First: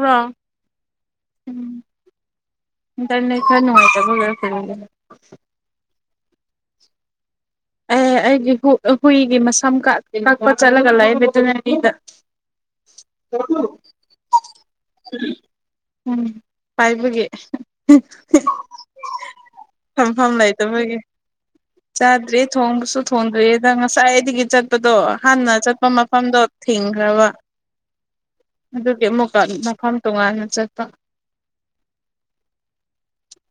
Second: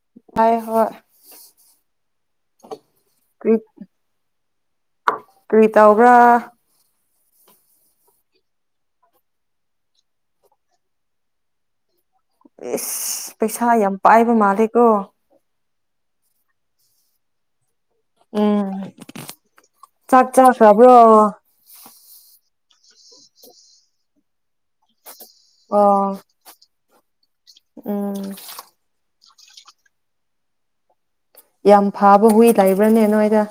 ꯋꯥ ꯍꯣꯏ ꯍꯣꯏ ꯎꯝ ꯇꯅ ꯀꯔꯤ ꯈꯅꯅꯨꯡꯉꯥꯏꯇ ꯐꯒꯔ ꯐ ꯎꯝ ꯑꯦ ꯑꯩꯒꯤ ꯍꯨꯏꯒꯤ ꯃꯁꯝ ꯀꯛꯄ ꯆꯠꯂꯒ ꯂꯩ ꯑꯗꯨꯅꯤ ꯂꯝꯕꯤꯗ ꯑꯦꯁ ꯄꯩꯁꯥ ꯌꯥꯝ ꯄꯥꯏꯕ ꯃꯥꯂꯦꯀꯣ ꯎꯝ ꯄꯥꯏꯕꯒꯤ ꯎꯝ ꯆꯥꯛ ꯐꯝꯐꯝꯝ ꯆꯥꯈ꯭ꯔꯕ꯭ꯔꯣ ꯂꯩꯇꯃꯣꯏꯒꯤ ꯆꯥꯗ꯭ꯔꯦ ꯊꯣꯡꯁꯨ ꯊꯣꯡꯗ꯭ꯔꯤꯦꯗ ꯉꯁꯥꯏꯗꯤꯒꯤ ꯆꯠ ꯆꯠꯄꯗꯣ ꯍꯥꯟꯅ ꯆꯠꯄ ꯑꯣ ꯃꯐꯝꯗꯣ ꯊꯤꯡꯈ꯭ꯔꯕ ꯎꯝ ꯑꯗꯨꯒꯤ ꯑꯃꯨꯛ ꯃꯐꯝ ꯇꯣꯉꯥꯟꯅ ꯆꯠꯄ ꯌꯥꯝ ꯐꯥꯕ ꯍꯨꯏ ꯂꯩꯕ꯭ꯔꯅꯦ ꯅꯣꯏꯗ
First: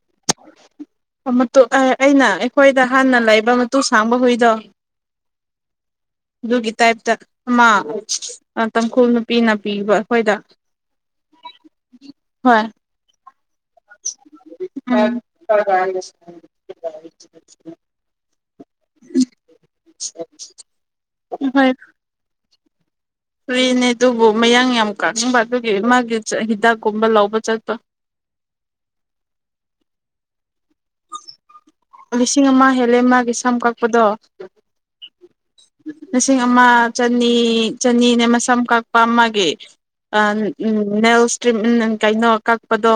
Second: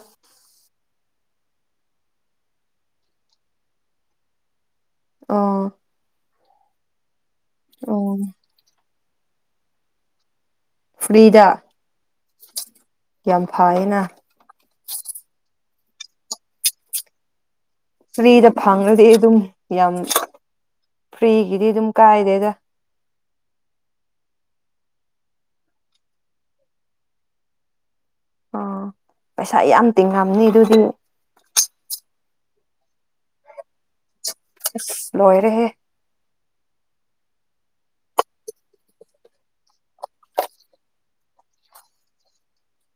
ꯑꯩꯅ ꯑꯩꯈꯣꯏꯗ ꯍꯥꯟꯅ ꯂꯩꯕ ꯃꯇꯨ ꯁꯥꯡꯕ ꯍꯨꯏꯗꯣ ꯑꯥ ꯑꯗꯨꯒꯤ ꯇꯥꯏꯞꯇ ꯑꯃ ꯇꯥꯡꯈꯨꯜ ꯅꯨꯄꯤ ꯅꯥꯄꯤꯕ ꯑꯩꯈꯣꯏꯗ ꯐ꯭ꯔꯤꯗ ꯍꯣꯏ ꯌꯥꯝ ꯐꯌꯦꯅ [unintelligible] ꯐ꯭ꯔꯤꯗ ꯐꯪꯉꯗꯤ ꯑꯗꯨꯝ ꯌꯥꯝ ꯐ꯭ꯔꯤꯒꯤꯗꯤ ꯑꯗꯨꯝ ꯀꯥꯏꯗꯦꯗ ꯐ꯭ꯔꯤꯅꯦ ꯑꯗꯨꯕꯨ ꯃꯌꯥꯡ ꯌꯥꯝ ꯀꯥꯅꯤꯡꯕ ꯑꯗꯨꯒꯤ ꯃꯥꯒꯤ ꯍꯤꯗꯥꯛꯀꯨꯝꯕ ꯂꯧꯕ ꯆꯠꯄ ꯑꯣ ꯄꯩꯁꯥ ꯌꯥꯝ ꯇꯤꯡꯉꯝꯅꯤ ꯑꯗꯨ ꯂꯤꯁꯤꯡ ꯑꯃ ꯍꯦꯜꯂꯦ ꯃꯥꯒꯤ ꯁꯝ ꯀꯛꯄꯗꯣ ꯂꯣꯏꯔꯦꯍꯦ ꯂꯤꯁꯤꯡ ꯑꯃ ꯆꯅꯤ ꯆꯅꯤꯅꯦ ꯃꯁꯝ ꯀꯛꯄ ꯃꯥꯒꯦ ꯎꯝ ꯎꯝ ꯅꯦꯜ ꯏꯁꯇ꯭ꯔꯤꯝ ꯎꯝ ꯀꯩꯅꯣ ꯀꯛꯄꯗꯣ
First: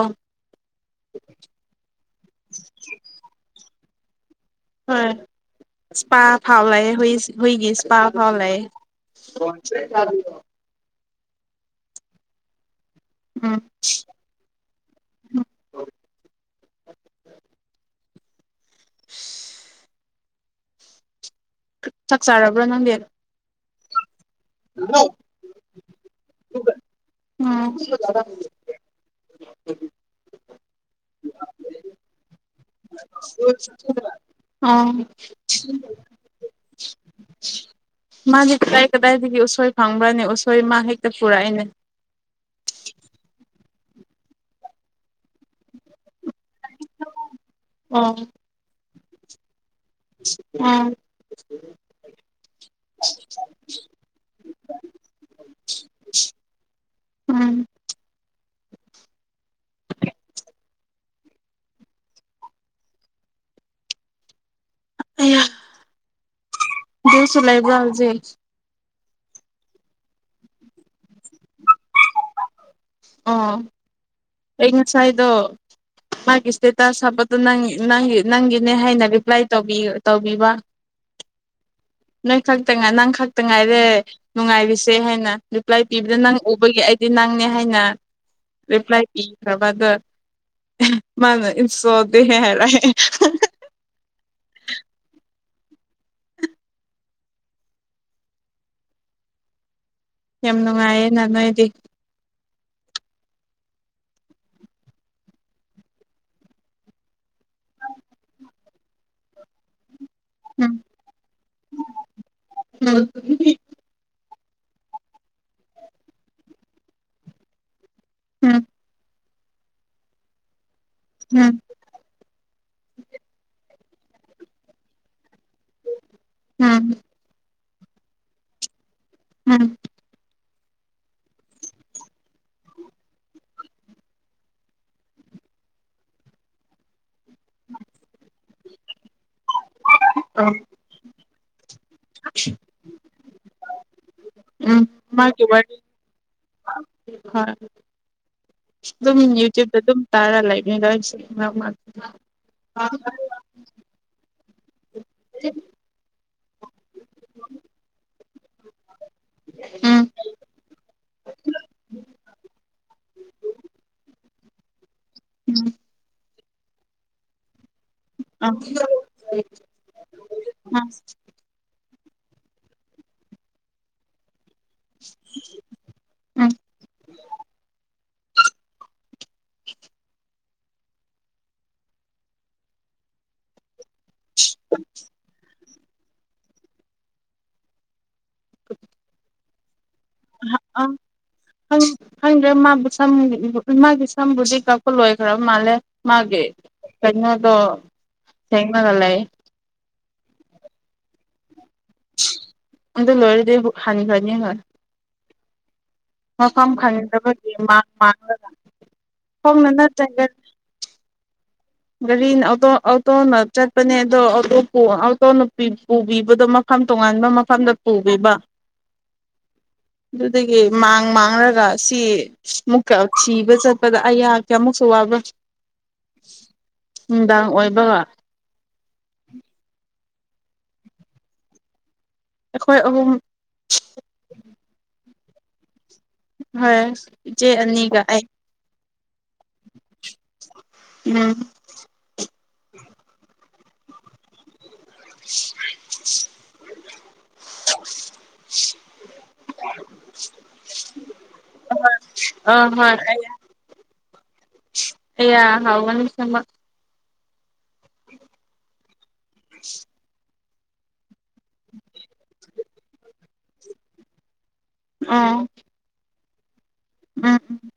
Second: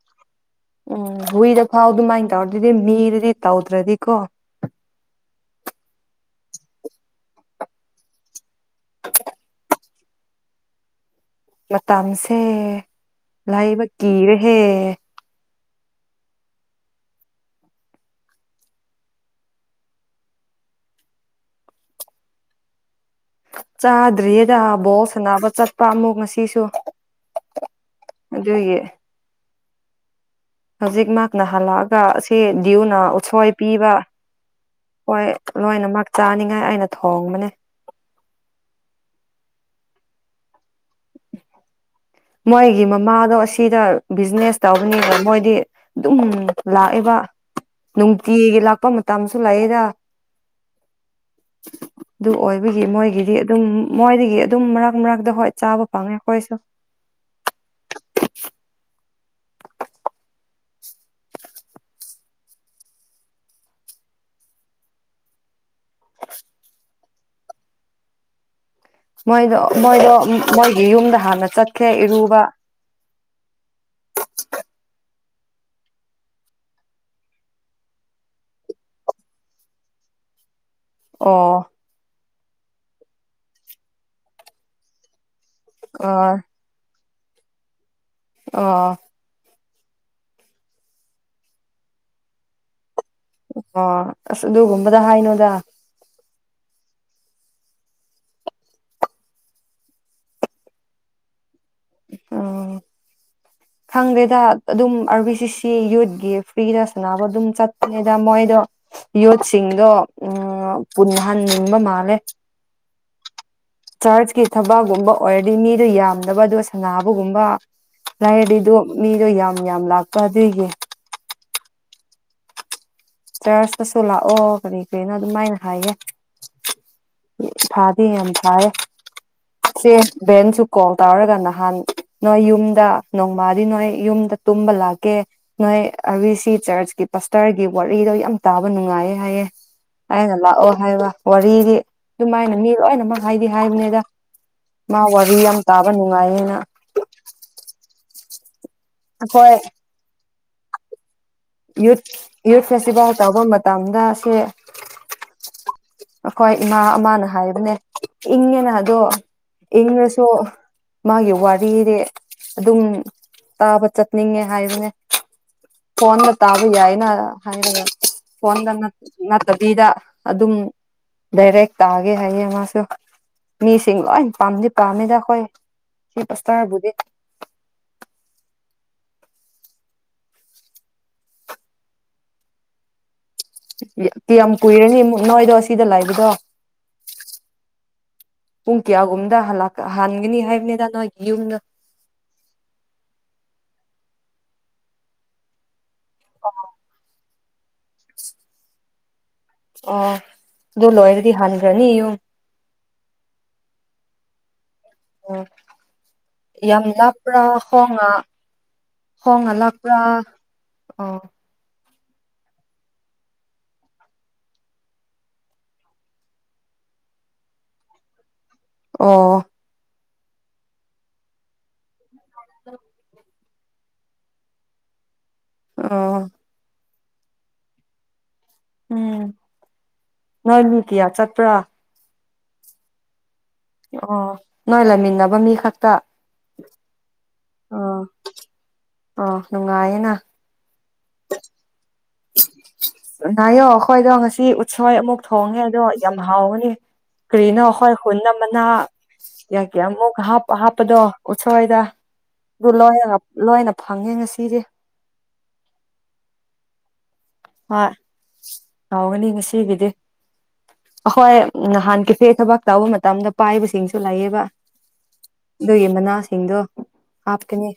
ꯎꯝ ꯍꯨꯏꯗ ꯐꯥꯎꯗ ꯃꯥꯏꯅ ꯇꯧꯔꯗꯗꯤ ꯃꯤꯔꯗꯤ ꯇꯧꯗ꯭ꯔꯗꯤꯀꯣ ꯍꯣꯏ ꯏꯁꯄꯥ ꯐꯥꯎ ꯂꯑꯦ ꯍꯨꯏ ꯍꯨꯏꯒꯤ ꯏꯁꯄꯥ ꯐꯥꯎ ꯂꯑꯦ ꯀꯣꯟꯁꯦ ꯆꯕꯤ ꯃꯇꯝꯁꯦ ꯎꯝ ꯂꯥꯏꯕ ꯀꯤꯔꯍꯦ [unintelligible] ꯆꯥꯛ ꯆꯥꯔꯕ꯭ꯔꯣ ꯅꯪꯗꯤ ꯆꯥꯗ꯭ꯔꯤꯌꯦꯗ ꯕꯣ ꯁꯅꯕ ꯆꯠꯄ ꯑꯃꯨꯛ ꯉꯁꯤꯁꯨ ꯎꯝ ꯑꯗꯨꯒꯤ ꯍꯧꯖꯤꯛ ꯃꯍꯥꯛꯅ ꯍꯜꯂꯛꯑꯒ ꯑꯁꯤ ꯭ꯌꯨꯅ ꯎꯠꯁꯣꯏ ꯄꯤꯕ ꯑꯣ ꯍꯣꯏ ꯂꯣꯏꯅꯃꯛ ꯆꯥꯅꯤꯉꯥꯏ ꯑꯩꯅ ꯊꯣꯡꯕꯅꯦ ꯃꯤ ꯀꯗꯥꯏ ꯀꯗꯥꯏꯗꯒꯤ ꯎꯁꯣꯏ ꯐꯪꯕ꯭ꯔꯅꯤ ꯎꯁꯣꯏ ꯃꯥ ꯍꯦꯛꯇ ꯄꯨꯔꯛꯏꯅꯦ ꯃꯣꯏꯒꯤ ꯃꯃꯥꯗꯣ ꯑꯁꯤꯗ ꯕꯤꯖꯤꯅꯦꯁ ꯇꯧꯕꯅꯤꯕ ꯃꯣꯏ ꯍꯥꯏꯗꯤ ꯑꯗꯨꯝ ꯂꯥꯛꯑꯦꯕ ꯑꯣ ꯅꯨꯡꯇꯤꯒꯤ ꯂꯥꯛꯄ ꯃꯇꯝꯁꯨ ꯂꯥꯛꯑꯦꯗ ꯎꯝ ꯑꯗꯨ ꯑꯣꯏꯕꯒꯤ ꯃꯣꯏꯒꯤꯗꯤ ꯑꯗꯨꯝ ꯃꯣꯏꯗꯒꯤ ꯑꯗꯨꯝ ꯃꯔꯛ ꯃꯔꯛꯇ ꯍꯣꯏ ꯆꯥꯕ ꯐꯪꯉꯦ ꯑꯩꯈꯣꯏꯁꯨ ꯎꯝ ꯑ [unintelligible] [unintelligible] ꯂꯩꯥꯏꯕ꯭ꯔꯥ ꯍꯧꯖꯤꯛ ꯃꯣꯏꯗꯣ ꯃꯣꯏꯗꯣ ꯃꯣꯏꯒꯤ ꯌꯨꯝꯗ ꯍꯥꯟꯅ ꯆꯠꯈ꯭ꯔꯦ ꯏꯔꯨꯕ ꯑꯣ ꯑꯩ ꯉꯁꯥꯏꯗꯣ ꯃꯥꯒꯤ ꯏꯁꯇꯦꯇꯥꯁ ꯍꯥꯞꯄꯗꯨ ꯅꯪ ꯅꯪꯒꯤꯅꯦ ꯍꯥꯏꯅ ꯔꯤꯄ꯭ꯂꯥꯏ ꯇꯧꯕꯤꯕ ꯑꯣ ꯅꯣ ꯈꯛꯇ ꯅꯪ ꯈꯛꯇ ꯉꯥꯏꯔꯦ ꯅꯨꯡꯉꯥꯏꯔꯤꯁꯦ ꯍꯥꯏꯅ ꯔꯤꯄ꯭ꯂꯥꯏ ꯑ ꯄꯤꯕꯗ ꯅꯪ ꯎꯕꯒꯤ ꯑꯩ ꯗꯤ ꯅꯪꯅꯦ ꯍꯥꯏꯅ ꯑ ꯔꯤꯄ꯭ꯂꯥꯏ ꯑꯣ ꯄꯤꯈ꯭ꯔꯕ ꯗ ꯃꯥ ꯏꯁꯨ ꯗꯦꯍꯦ ꯍꯥꯏꯔ [unintelligible] ꯑꯣ ꯑꯁ ꯑꯗꯨꯒꯝꯕꯗ ꯍꯥꯏꯅꯣꯗ ꯌꯝ ꯅꯨꯡꯉꯥꯏꯌꯦꯅ ꯅꯣꯏꯗꯤ ꯑꯣ ꯈꯪꯗꯦꯗ ꯑꯗꯨꯝ ꯑꯥꯔꯕꯤ ꯁꯤ ꯁꯤ ꯌꯨꯠꯒꯤ ꯐ꯭ꯔꯤꯗ ꯁꯥꯟꯅꯕ ꯑꯗꯨꯝ ꯆꯠꯇꯄꯅꯤꯗ ꯃꯣꯏ ꯑꯩꯗꯣ ꯌꯣꯠꯁꯤꯡꯗꯣ ꯎꯝ ꯄꯨꯟꯍꯟꯅꯤꯡꯕ ꯃꯥꯜꯂꯦ ꯎꯝ ꯆꯔꯆꯀꯤ ꯊꯕꯛꯒꯨꯝꯕ ꯑꯣꯏꯔꯗꯤ ꯃꯤꯗꯣ ꯌꯥꯝꯗꯕ ꯑꯗꯨꯒ ꯁꯅꯥꯕꯒꯨꯝꯕ ꯎꯝ ꯃꯤꯗꯣ ꯌꯥꯝ ꯌꯥꯝ ꯂꯥꯛꯄ ꯑꯗꯨꯏꯒꯤ ꯎꯝ ꯆꯔꯆꯇꯁꯨ ꯂꯥꯛꯑꯣ ꯀꯔꯤ ꯀꯔꯤꯅꯣ ꯑꯗꯨꯃꯥꯏꯅ ꯍꯥꯏꯌꯦ ꯎꯝ ꯎꯝ ꯊꯥꯗꯤ ꯌꯥꯝ ꯊꯥꯌꯦ ꯎꯝ ꯆꯦꯆ ꯕꯦꯟꯁꯨ ꯀꯣꯜ ꯇꯧꯔꯒ ꯅꯍꯥꯟ ꯅꯣꯏ ꯌꯨꯝꯗ ꯅꯣꯡꯃꯗꯤ ꯅꯣꯏ ꯌꯨꯝꯗ ꯇꯨꯝꯕ ꯂꯥꯛꯀꯦ ꯅꯣꯏ ꯑ ꯕꯤ ꯁꯤ ꯆꯔꯆꯀꯤ ꯄꯁꯇꯔꯒꯤ ꯋꯥꯔꯤꯗꯣ ꯌꯥꯝ ꯇꯥꯕ ꯅꯨꯡꯉꯥꯏꯌꯦ ꯍꯥꯏꯌꯦ ꯑꯩꯅ ꯎꯝ ꯂꯥꯛꯑꯣ ꯍꯥꯏꯕ ꯋꯥꯔꯤꯗꯤ ꯑꯗꯨꯃꯥꯏꯅ ꯃꯤ ꯂꯣꯏꯅꯃꯛ ꯍꯥꯏꯗꯤ ꯍꯥꯏꯕꯅꯤꯗ ꯎꯝ ꯃꯥ ꯋꯥꯔꯤ ꯃꯥꯒꯤ ꯌꯥꯝ ꯇꯥꯕ ꯅꯨꯡꯉꯥꯏꯌꯦꯅ ꯍꯣꯏ ꯑꯗꯨꯝ ꯑꯩꯈꯣꯏ ꯌꯨꯇ꯭ꯌꯨꯕꯇ ꯑꯗꯨꯝ ꯇꯥꯔ ꯂꯩꯥꯛꯕꯅꯤꯗ ꯑꯩꯁꯨ ꯌꯨꯠ ꯌꯨꯠ ꯐꯦꯁꯇꯤꯚꯦꯜ ꯇꯧꯕ ꯃꯇꯝꯗ ꯁꯦ ꯑꯩꯈꯣꯏ ꯏꯃꯥ ꯑꯃꯅ ꯍꯥꯏꯕꯅꯦ ꯏꯪꯉꯦꯅ ꯑꯗꯣ ꯎꯝ ꯏꯪꯉꯁꯨ ꯃꯥꯒꯤ ꯋꯥꯔꯤꯗꯤ ꯑꯗꯨꯝ ꯇꯥꯕ ꯆꯠꯅꯤꯡꯉꯦ ꯍꯥꯏꯕꯅꯦ ꯐꯣꯟꯗ ꯇꯥꯕ ꯌꯥꯏꯅ ꯍꯥꯏꯔꯒ ꯎꯝ ꯑ ꯐꯣꯟꯗ ꯅꯠꯇꯕꯤꯗ ꯑꯗꯨꯝ ꯗꯥꯏꯔꯦꯛ ꯇꯥꯒꯦ ꯍꯥꯏꯌꯦ ꯃꯥꯁꯨ ꯃꯤꯁꯤꯡ ꯂꯣꯏ ꯄꯥꯝꯗꯤ ꯄꯥꯝꯅꯤꯗꯥ ꯑꯩꯈꯣꯏꯒꯤ ꯎꯝ ꯄꯥꯁꯇꯔꯕꯨꯗꯤ [unintelligible] ꯀꯌꯥꯝ ꯀꯨꯏꯔꯅꯤ ꯑꯃꯨꯛ ꯅꯣꯏꯗꯣ ꯑꯁꯤꯗ ꯂꯥꯏꯕꯗꯣ ꯄꯨꯡ ꯀꯌꯥꯒꯨꯝꯕꯗ ꯍꯜꯂꯛꯄ [unintelligible] ꯈꯪꯗ꯭ꯔꯦ ꯃꯥꯕꯨ ꯁꯝ ꯃꯥꯒꯤ ꯁꯝꯕꯨꯗꯤ ꯀꯛꯄ ꯂꯣꯏꯈ꯭ꯔꯕ ꯃꯥꯜꯂꯦ ꯃꯥꯒꯤ ꯀꯩꯅꯣꯗꯣ ꯊꯦꯡꯅꯔ ꯂꯩ ꯑꯣ ꯑꯗꯨ ꯂꯣꯏꯔꯗꯤ ꯍꯟ ꯑꯗꯨꯗꯣ ꯂꯣꯏꯔꯗꯤ ꯍꯟꯈ꯭ꯔꯅꯤ ꯍꯣꯏ ꯑꯣ ꯃꯐꯝ ꯌꯥꯝ ꯂꯥꯞꯄ꯭ꯔꯥ ꯈꯪꯗꯕꯒꯤ ꯃꯥꯡ ꯈꯣꯡꯅ ꯃꯥꯡꯂ ꯈꯣꯡꯅ ꯂꯥꯛꯄ꯭ꯔꯥ ꯒꯥꯔꯤꯅ ꯑꯣꯇꯣꯅ ꯆꯠꯄꯅꯦ ꯑꯗꯣ ꯑꯣꯇꯣꯅ ꯄꯨꯕꯤꯕꯗꯣ ꯃꯈꯥ ꯃꯐꯝ ꯇꯣꯉꯥꯟꯕ ꯃꯐꯝꯗ ꯄꯨꯕꯤꯕ ꯑ ꯑꯗꯨꯗꯒꯤ ꯃꯥꯡ ꯃꯥꯡꯔꯒ ꯁꯤ ꯃꯨꯛꯀ ꯊꯤ ꯆꯠꯄꯗ ꯑꯩꯍꯥꯛ ꯀꯦꯃꯨꯛꯁꯨ ꯋꯥꯕ꯭ꯔꯥ ꯑ ꯅꯨꯡꯗꯥꯡ ꯑꯣꯏꯕꯒ ꯎꯝ ꯅꯣꯏꯃꯤꯗꯤꯌꯥ ꯆꯠꯄ꯭ꯔꯥ ꯑꯩꯈꯣꯏ ꯑꯍꯨꯝ ꯑꯣ ꯅꯣꯏ ꯂꯩꯃꯤꯟꯅꯕ ꯃꯤ ꯈꯛꯇ ꯍꯣꯏ ꯏꯆꯦ ꯑꯅꯤꯒ ꯑꯩ ꯑ ꯅꯨꯡꯉꯥꯏꯌꯦꯦꯅ ꯎꯝ ꯉꯥꯌꯣ ꯑꯩꯈꯣꯏꯗꯣ ꯉꯁꯤ ꯎꯠꯁꯣꯏ ꯑꯃꯨꯛ ꯊꯣꯡꯉꯦ ꯑꯗꯣ ꯌꯥꯝ ꯍꯥꯎꯒꯅꯤ ꯀꯔꯤꯅ ꯍꯣꯏ ꯍꯣꯏꯟꯅ ꯃꯅ ꯌꯥ ꯀꯌꯥ ꯃꯨꯛ ꯍꯥꯄ ꯍꯥꯄꯗꯣ ꯎꯁꯏꯗ ꯑ ꯑꯗꯨ ꯂꯣꯏ ꯍꯣꯏ ꯂꯣꯏꯅ ꯐꯪꯉꯦ ꯉꯁꯤꯗꯤꯦ ꯍ ꯁꯃ ꯍ ꯌꯥꯥꯎꯒꯅꯤ ꯉꯁꯤꯒꯤꯗꯤ ꯑꯩꯈꯣꯏ ꯅꯍꯥꯟ ꯀꯩꯐꯦ ꯊꯕꯛ ꯇꯧꯕ ꯃꯇꯝꯗ ꯄꯥꯏꯕꯁꯤꯡꯁꯨ ꯂꯩꯌꯦꯕ ꯑꯗꯨꯒꯤ ꯃꯅꯥꯁꯤꯡꯗꯣ ꯎꯝ ꯎꯝ ꯍꯥꯞꯀꯅꯤ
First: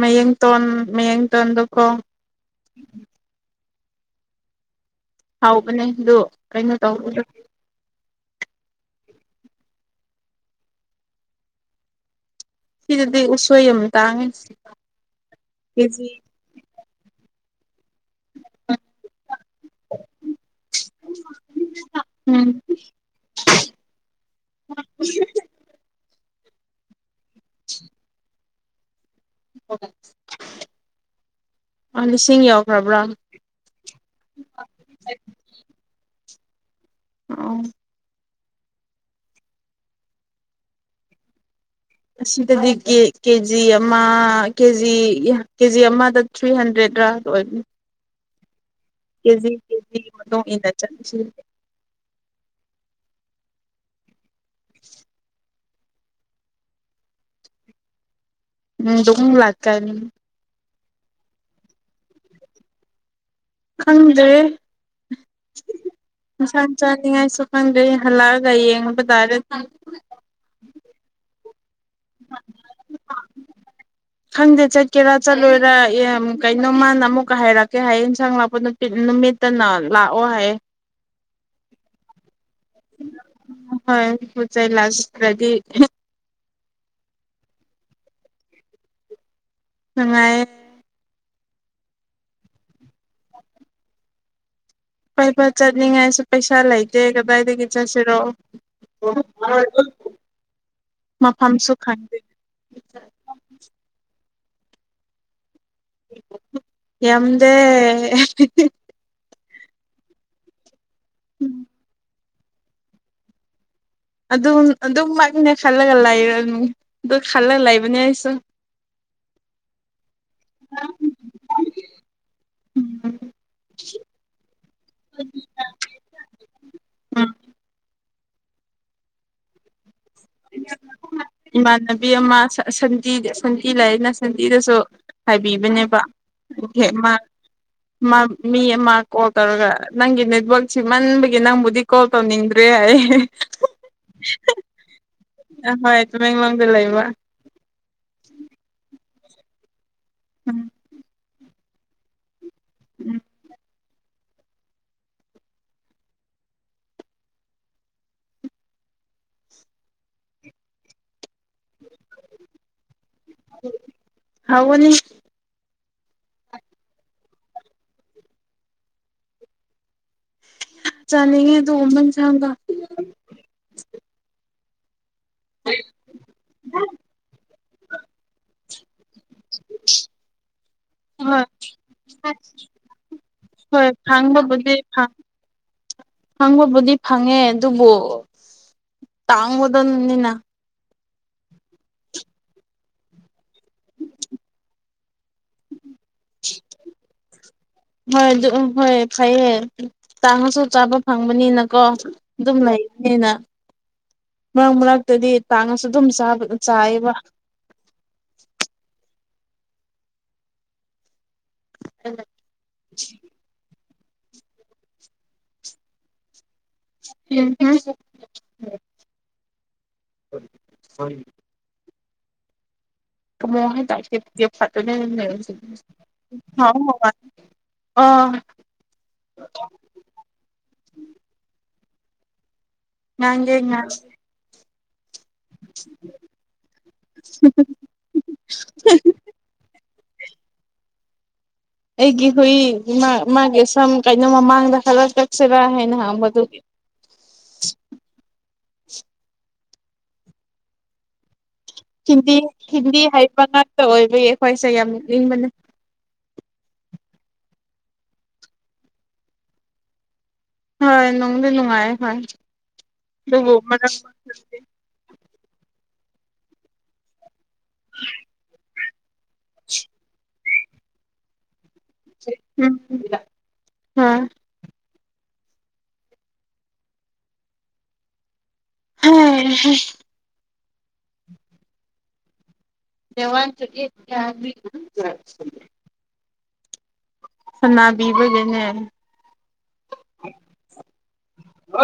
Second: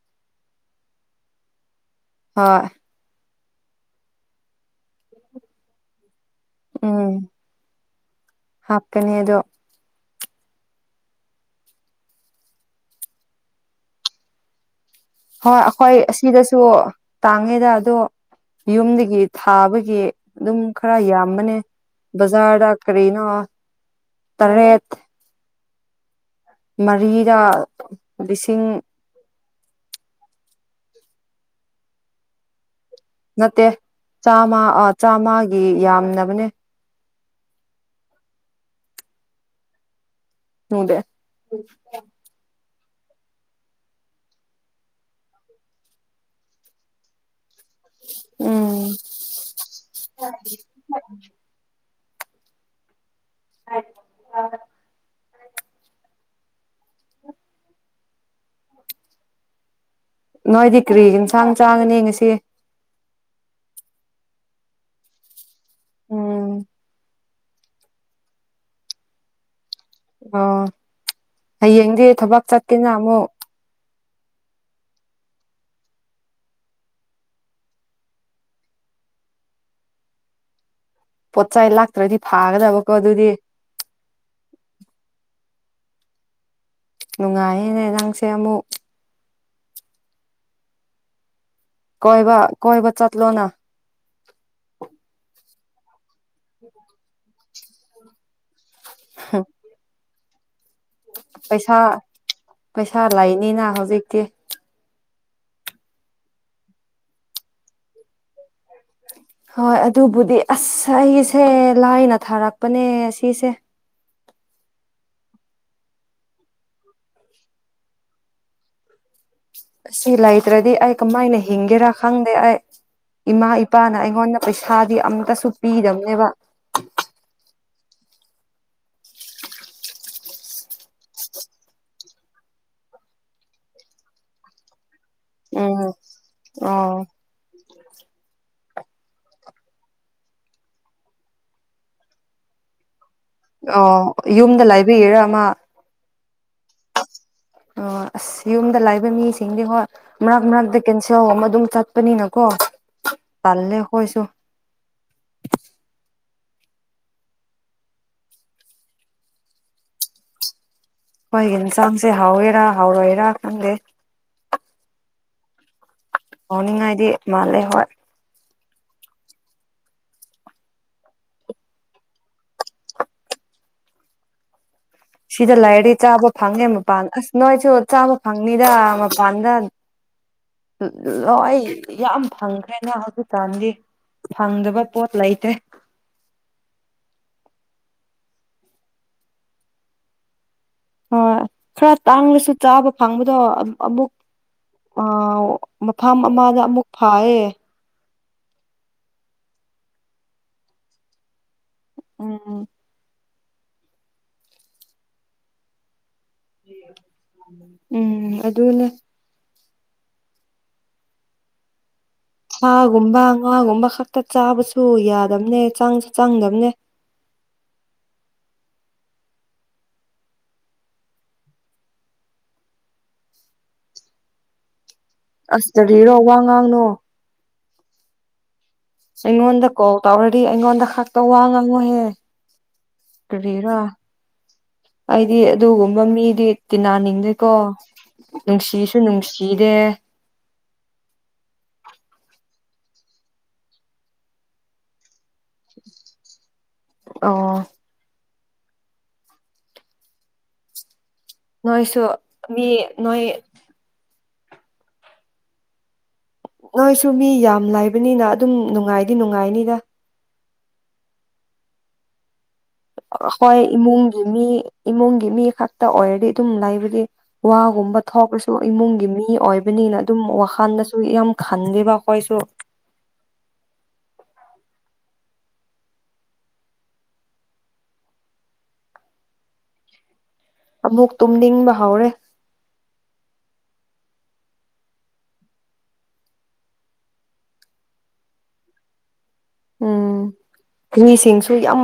ꯃꯩꯌꯦꯡ ꯇꯣꯟꯣꯟ ꯃꯌꯦꯡ ꯇꯣꯟꯟ ꯑꯣ ꯍꯣꯏ ꯍꯥꯎꯕꯅꯦ ꯑ ꯀꯩꯅꯣ ꯇꯧꯕꯗ ꯍꯥꯄꯅꯦꯗꯣ ꯁꯤꯗꯗꯤ ꯎꯁꯣꯏ ꯑꯃ ꯇꯥꯡꯉꯁꯤ ꯍꯣꯏ ꯑꯩꯈꯣꯏ ꯑꯁꯤꯗꯁꯨ ꯇꯥꯡꯉꯦꯗ ꯑꯗꯣ ꯌꯨꯝꯗꯒꯤ ꯊꯥꯕꯒꯤ ꯑꯗꯨꯝ ꯈꯔ ꯌꯥꯝꯕꯅꯦ ꯖꯥꯔ ꯀꯔꯤꯅꯥ ꯍ ꯃꯔꯤꯗ ꯂꯤꯁꯤꯡ ꯑ ꯂꯤꯁꯤꯡ ꯌꯎ ꯅꯠꯇꯦ ꯆꯥꯃ ꯆꯥꯝꯃꯒꯤ ꯌꯥꯝꯅꯕꯅꯦ ꯑ ꯍꯗ ꯑꯁꯤꯗꯗꯤ ꯀꯦꯖꯤ ꯑꯃ ꯀꯦꯖꯤ ꯀꯦꯖꯤ ꯑꯃꯗ ꯊ꯭ꯔꯤ ꯍꯟꯗ꯭ꯔꯦꯗꯔꯥ ꯑꯣꯏ ꯎꯝ ꯀꯦꯖꯤ ꯀꯦꯖꯤ ꯃꯗꯨꯣ ꯏ ꯅ ꯆꯁꯤ ꯑ ꯑ ꯎꯝ ꯗ ꯂꯥꯛꯀ ꯅꯣꯏꯗꯤ ꯀꯔꯤ ꯌꯦꯟꯁꯥꯡ ꯆꯥꯡꯉꯅꯤ ꯉꯁꯤ ꯈꯪꯗ꯭ꯔꯦ ꯏꯟꯁꯥ ꯎꯝ ꯆꯥꯅꯤꯡꯉꯥꯏꯁꯨ ꯍꯪꯒ ꯍꯜꯂꯑꯒꯏꯌꯦꯉꯔꯦ ꯑꯣ ꯍꯌꯦꯡꯗꯤ ꯊꯕꯛ ꯆꯠꯀꯦꯅ ꯑꯃꯨꯛ ꯈꯪꯗꯦ ꯆꯠꯀꯦꯔꯥ ꯆꯠꯂꯣꯏꯔꯥ ꯌꯥꯝ ꯀꯩꯅꯣ ꯃꯥꯅ ꯑꯃꯨꯛꯀ ꯍꯥꯏꯔꯛꯀꯦ ꯍꯥꯏꯌꯦ ꯌꯦꯟꯁꯥꯡ ꯂꯥꯛꯄ ꯅꯨꯄꯤ ꯅꯨꯃꯤꯠꯇꯅ ꯂꯥꯛꯑꯣ ꯍꯥꯏꯌꯦ ꯄꯣꯠ ꯆꯩ ꯂꯥꯛꯇ꯭ꯔꯗꯤ ꯐꯥꯒꯗꯕꯀꯣ ꯑꯗꯨꯗꯤ ꯍꯣꯏ ꯍꯆ ꯂꯥꯁ ꯔꯗꯤ ꯍ ꯅꯨꯡꯉꯥꯏꯌꯦꯅꯦ ꯅꯪꯁꯦ ꯑꯃꯨꯛ ꯁꯉꯥꯏ ꯀꯣꯏꯕ ꯀꯣꯏꯕ ꯆꯠꯂꯅꯥ ꯄꯥꯏꯕ ꯆꯠꯅꯤꯡꯉꯥꯏꯁꯨ ꯄꯩꯁꯥ ꯂꯩꯇꯦ ꯀꯗꯥꯏꯗꯒꯤ ꯆꯠꯁꯤꯔꯣ [unintelligible] ꯃꯐꯝꯁꯨ ꯄꯩꯁꯥ ꯈꯪꯗꯦ ꯄꯩꯁꯥ ꯂꯩꯅꯤꯅ ꯍꯧꯖꯤꯛꯇꯤ ꯌꯗꯦ ꯍꯣꯏ ꯑꯗꯨꯕꯨꯗꯤ ꯑꯁ ꯑꯩꯁꯦ ꯂꯥꯏꯅ ꯊꯥꯔꯛꯄꯅꯦ ꯑꯁꯤꯁꯦ ꯑꯗꯨꯝ ꯑꯗꯨꯝꯃꯛꯅꯦ ꯈꯜꯂꯒ ꯂꯩ ꯑꯗꯨ ꯈꯜꯂꯒ ꯂꯩꯕꯅꯦ ꯑꯩꯁꯨ ꯁꯤ ꯂꯩꯇ꯭ꯔꯗꯤ ꯑꯩ ꯀꯃꯥꯏꯅ ꯍꯤꯡꯒꯦꯔꯥ ꯈꯪꯗꯦ ꯑꯩ ꯎꯝ ꯏꯃꯥ ꯏꯄꯥꯅ ꯑꯩꯉꯣꯟꯗ ꯄꯩꯁꯥꯗꯤ ꯑꯝꯇꯁꯨ ꯄꯤꯗꯕꯅꯦꯕ ꯏꯃꯥꯟꯅꯕꯤ ꯑꯃ ꯁꯟ ꯁꯟꯊꯤ ꯂꯅ ꯁꯟꯙꯤꯗꯁꯨ ꯎꯝ ꯍꯥꯏꯕꯤꯕꯅꯦꯕ ꯑꯣꯍꯦ ꯑꯣ ꯃꯥ ꯃꯤ ꯑꯃ ꯀꯣꯜ ꯇꯧꯔꯒ ꯅꯪꯒꯤ ꯅꯦꯠꯋꯥꯛꯛꯁꯤ ꯃꯟꯕꯒꯤ ꯅꯪꯕꯨꯗꯤ ꯀꯣꯜ ꯇꯧꯅꯤꯡꯗ꯭ꯔꯦ ꯑꯩ ꯑꯣ ꯌꯨꯝꯗ ꯂꯥꯏꯕꯤ ꯏꯔ ꯑꯍꯣꯏ ꯇꯃꯦꯡꯂꯣꯡꯗ ꯂꯩꯕ꯭ꯔ ꯑꯣ ꯑꯁ ꯌꯨꯝꯗ ꯂꯥꯛꯕ ꯃꯤꯁꯤꯡꯗꯤ ꯍꯣꯏ ꯃꯔꯛ ꯎꯝ ꯃꯔꯛꯇ ꯀꯦꯟꯁꯦꯜ ꯑꯃ ꯑꯗꯨꯝ ꯆꯠꯄꯅꯤꯅ ꯀ ꯎꯝ ꯇꯜ ꯀꯣꯏꯁꯨ ꯍꯣꯏ ꯌꯦꯟꯁꯥꯡꯁꯦ ꯍꯥꯎꯋꯦꯔꯥ ꯍꯥꯎꯔꯣꯏꯔꯥ ꯈꯪꯗꯦ ꯍꯥꯎꯅꯤ ꯑꯣꯅꯤꯡꯉꯥꯏꯗꯤ ꯃꯥꯂꯦ ꯍꯣꯏ ꯆꯅꯤꯒꯦ ꯇꯃꯟ ꯆꯒ ꯁꯤꯗ ꯂꯩꯔꯗꯤ ꯆꯥꯕ ꯐꯪꯉꯦ ꯃꯄꯥꯟ ꯑꯁ ꯅꯣꯏꯁꯨ ꯆꯥꯕ ꯐꯪꯅꯤꯗ ꯗ ꯍꯣꯏ ꯂꯣꯏ ꯌꯥꯝ ꯐꯪꯈ꯭ꯔꯦꯅ ꯍꯧꯖꯤꯛꯀꯥꯟꯗꯤ ꯍꯣꯏ ꯐꯪꯗꯕ ꯄꯣꯠ ꯂꯩꯇ꯭ꯔꯦ ꯍꯪꯕꯕꯨꯗꯤ ꯐꯪꯉꯦ ꯑꯗꯨꯕꯨ ꯇꯥꯡꯒꯗꯕꯅꯤꯅ ꯍꯣꯏ ꯈꯔ ꯇꯥꯡꯂꯁꯨ ꯆꯥꯕ ꯐꯪꯕꯗꯣ ꯑꯃꯨꯛ ꯑ ꯃꯐꯝ ꯑꯃꯗ ꯑꯃꯨꯛ ꯐꯥꯌꯦꯦ ꯍꯣꯏ ꯑꯗꯨ ꯎꯝ ꯍꯣꯏ ꯐꯩꯌꯦ ꯆꯥꯡꯉꯁꯨ ꯆꯥꯕ ꯐꯪꯕꯅꯤꯅ ꯀꯣ ꯑꯗꯨꯝ ꯎꯝ ꯂꯩꯕꯅꯤꯅ ꯃꯔꯛ ꯃꯔꯛꯇꯗꯤ ꯇꯥꯡꯉꯁꯨ ꯑꯗꯨꯝ ꯆꯥꯕ ꯎꯝ ꯑꯗꯨꯅꯦ ꯁꯥꯒꯨꯝꯕ ꯉꯥꯒꯨꯝꯕ ꯈꯛꯇ ꯆꯥꯕꯁꯨ ꯌꯥꯗꯗꯝꯅꯦ ꯆꯪꯁꯨ ꯆꯪꯗꯝꯕꯅꯦ ꯎꯝ ꯁꯅꯤ ꯃꯑꯣ ꯍꯥꯏ ꯇꯥꯏꯦꯦ ꯐꯇꯅꯦ ꯑꯁ ꯀꯔꯤꯔꯣ ꯋꯥ ꯍ ꯉꯥꯡꯅꯣ ꯍ ꯑ ꯑꯩꯉꯣꯟꯗ ꯀꯣꯜ ꯇꯧꯔꯗꯤ ꯑꯩꯉꯣꯟꯗ ꯈꯛꯇ ꯋꯥ ꯉꯥꯡꯉꯨꯍꯦ ꯅꯒꯦ ꯑꯩꯗꯤ ꯑꯗꯨꯒꯨꯝꯕ ꯃꯤꯗꯤ ꯇꯤꯟꯅꯅꯤꯡꯗꯦꯀꯣ ꯅꯨꯡꯁꯤꯁꯨ ꯅꯨꯡꯁꯤꯔꯦ ꯑꯩꯒꯤ ꯍꯨꯏ ꯃꯥꯒꯤ ꯁꯝ ꯀꯩꯅꯣ ꯃꯃꯥꯡꯗ ꯍꯜꯂ ꯁꯤꯔ ꯍꯥꯏꯅꯍ ꯃꯗꯨ ꯑꯣ ꯅꯣꯏꯁꯨ ꯍꯤꯟꯗꯤ ꯃꯤ ꯍꯤꯟꯗꯤ ꯅꯣꯏ ꯍꯥꯏꯕ ꯉꯥꯛꯇ ꯑꯣꯏꯕꯒꯤ ꯑꯩꯈꯣꯏꯁꯦ ꯌꯥꯝ ꯅꯤꯡꯕꯅꯤ ꯅꯣꯏꯁꯨ ꯃꯤ ꯌꯥꯝ ꯂꯩꯥꯏꯕꯅꯤꯅ ꯑꯗꯨꯝ ꯅꯨꯡꯉꯥꯏꯗꯤ ꯅꯨꯡꯉꯥꯏꯅꯤꯅ ꯍꯣꯏ ꯅꯣꯡꯂ ꯅꯨꯡꯉꯥꯏ ꯍꯣꯏ ꯑꯗꯨꯕꯨ ꯍꯣꯏ ꯃꯔꯛ ꯏꯃꯨꯡꯒꯤ ꯃꯤ ꯏꯃꯨꯡꯒꯤ ꯃꯤ ꯈꯛꯇ ꯑꯣꯏꯔꯗꯤ ꯑꯗꯨꯝ ꯂꯩꯕꯗꯤ ꯋꯥꯒꯨꯝꯕ ꯊꯣꯛꯄꯁꯨ ꯏꯃꯨꯡꯒꯤ ꯃꯤ ꯃꯤ ꯑꯣꯏꯕꯅꯤꯅ ꯑꯗꯨꯝ ꯋꯥꯈꯜꯗꯁꯨ ꯌꯥꯝ ꯈꯟꯒꯦ ꯎꯝ ꯑꯝ ꯍꯝ ꯑꯃꯨꯛ ꯇꯨꯝ ꯅꯤꯡꯕ ꯍꯧꯥꯎꯔꯦ ꯋꯥꯟ ꯆ ꯌꯥꯦ ꯁꯅꯥꯕꯤꯕꯖꯅꯦ ꯎꯝ ꯭ꯔꯤꯁꯤꯡꯁꯨ ꯌꯥꯝ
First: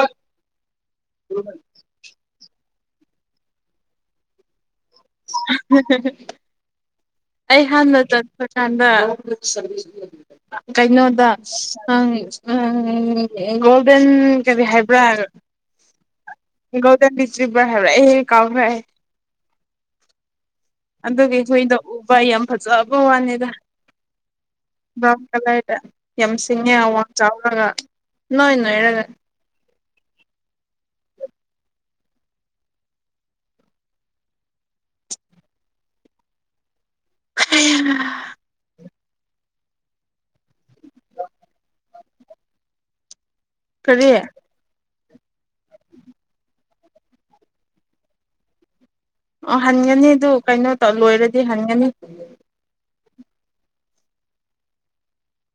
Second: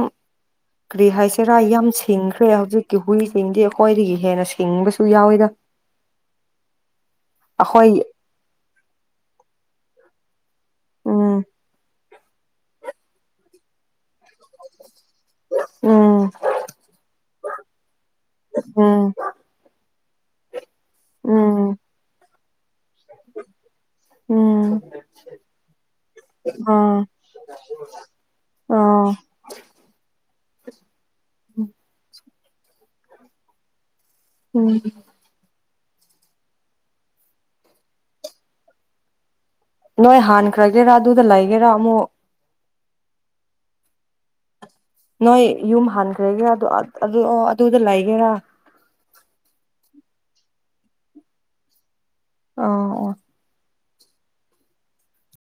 ꯀ꯭ꯔꯤ ꯍꯥꯏꯁꯤꯔꯥ ꯌꯥꯝ ꯁꯤꯡꯈ꯭ꯔꯦ ꯍꯧꯖꯤꯛꯀꯤ ꯍꯨꯏꯁꯤꯡꯗꯤ ꯑꯩꯈꯣꯏꯗꯒꯤ ꯍꯦꯟꯅ ꯁꯤꯡꯕꯁꯨ ꯌꯥꯎꯋꯤꯗ ꯍ [inaudible] ꯑꯩ ꯑꯩꯈꯣꯏ ꯍꯥꯟꯅ ꯆꯠꯄ ꯀꯥꯟꯗ ꯀꯩꯅꯣꯗ ꯎꯝ ꯎ ꯒꯣꯜꯗꯟ ꯀꯔꯤ ꯍꯥꯏꯕ꯭ꯔꯥ ꯎꯝ ꯒꯣꯜꯗꯟ ꯆ꯭ꯔꯤꯕ꯭ꯔꯥ ꯍꯥꯏꯕ꯭ꯔꯥ ꯑꯩ ꯀꯥꯎꯈ꯭ꯔꯦ ꯎꯝ ꯑꯗꯨꯒꯤ ꯎꯝ ꯍꯨꯏꯗꯣ ꯎꯕ ꯌꯥꯝ ꯐꯖꯕ ꯋꯥꯅꯤꯗ ꯎꯝ ꯕ꯭ꯔꯥꯎꯟ ꯀꯂꯔꯗ ꯌꯥꯝ ꯁꯤꯡꯉꯦ ꯑꯋꯥ ꯑꯥ ꯆꯥꯎꯔꯒ ꯅꯣꯏ ꯅꯣꯏꯔꯒ ꯑꯥ ꯎꯝ ꯍ [inaudible] ꯅꯣꯏ ꯍꯥꯟꯈ꯭ꯔꯒꯦꯔꯥ ꯑꯗꯨꯗ ꯂꯩꯒꯦꯔꯥ ꯑꯃꯨꯛ ꯀꯔꯤ ꯅꯣꯏ ꯌꯨꯝ ꯍꯟꯈ꯭ꯔꯒꯦ ꯑꯗꯨꯗ ꯂꯩꯒꯦꯔꯥ ꯑꯣ ꯍꯟꯒꯅꯤ ꯑꯗꯨ ꯀꯩꯅꯣ ꯇꯧ ꯂꯣꯏꯔꯗꯤ ꯍꯟꯒꯅꯤ ꯑꯣ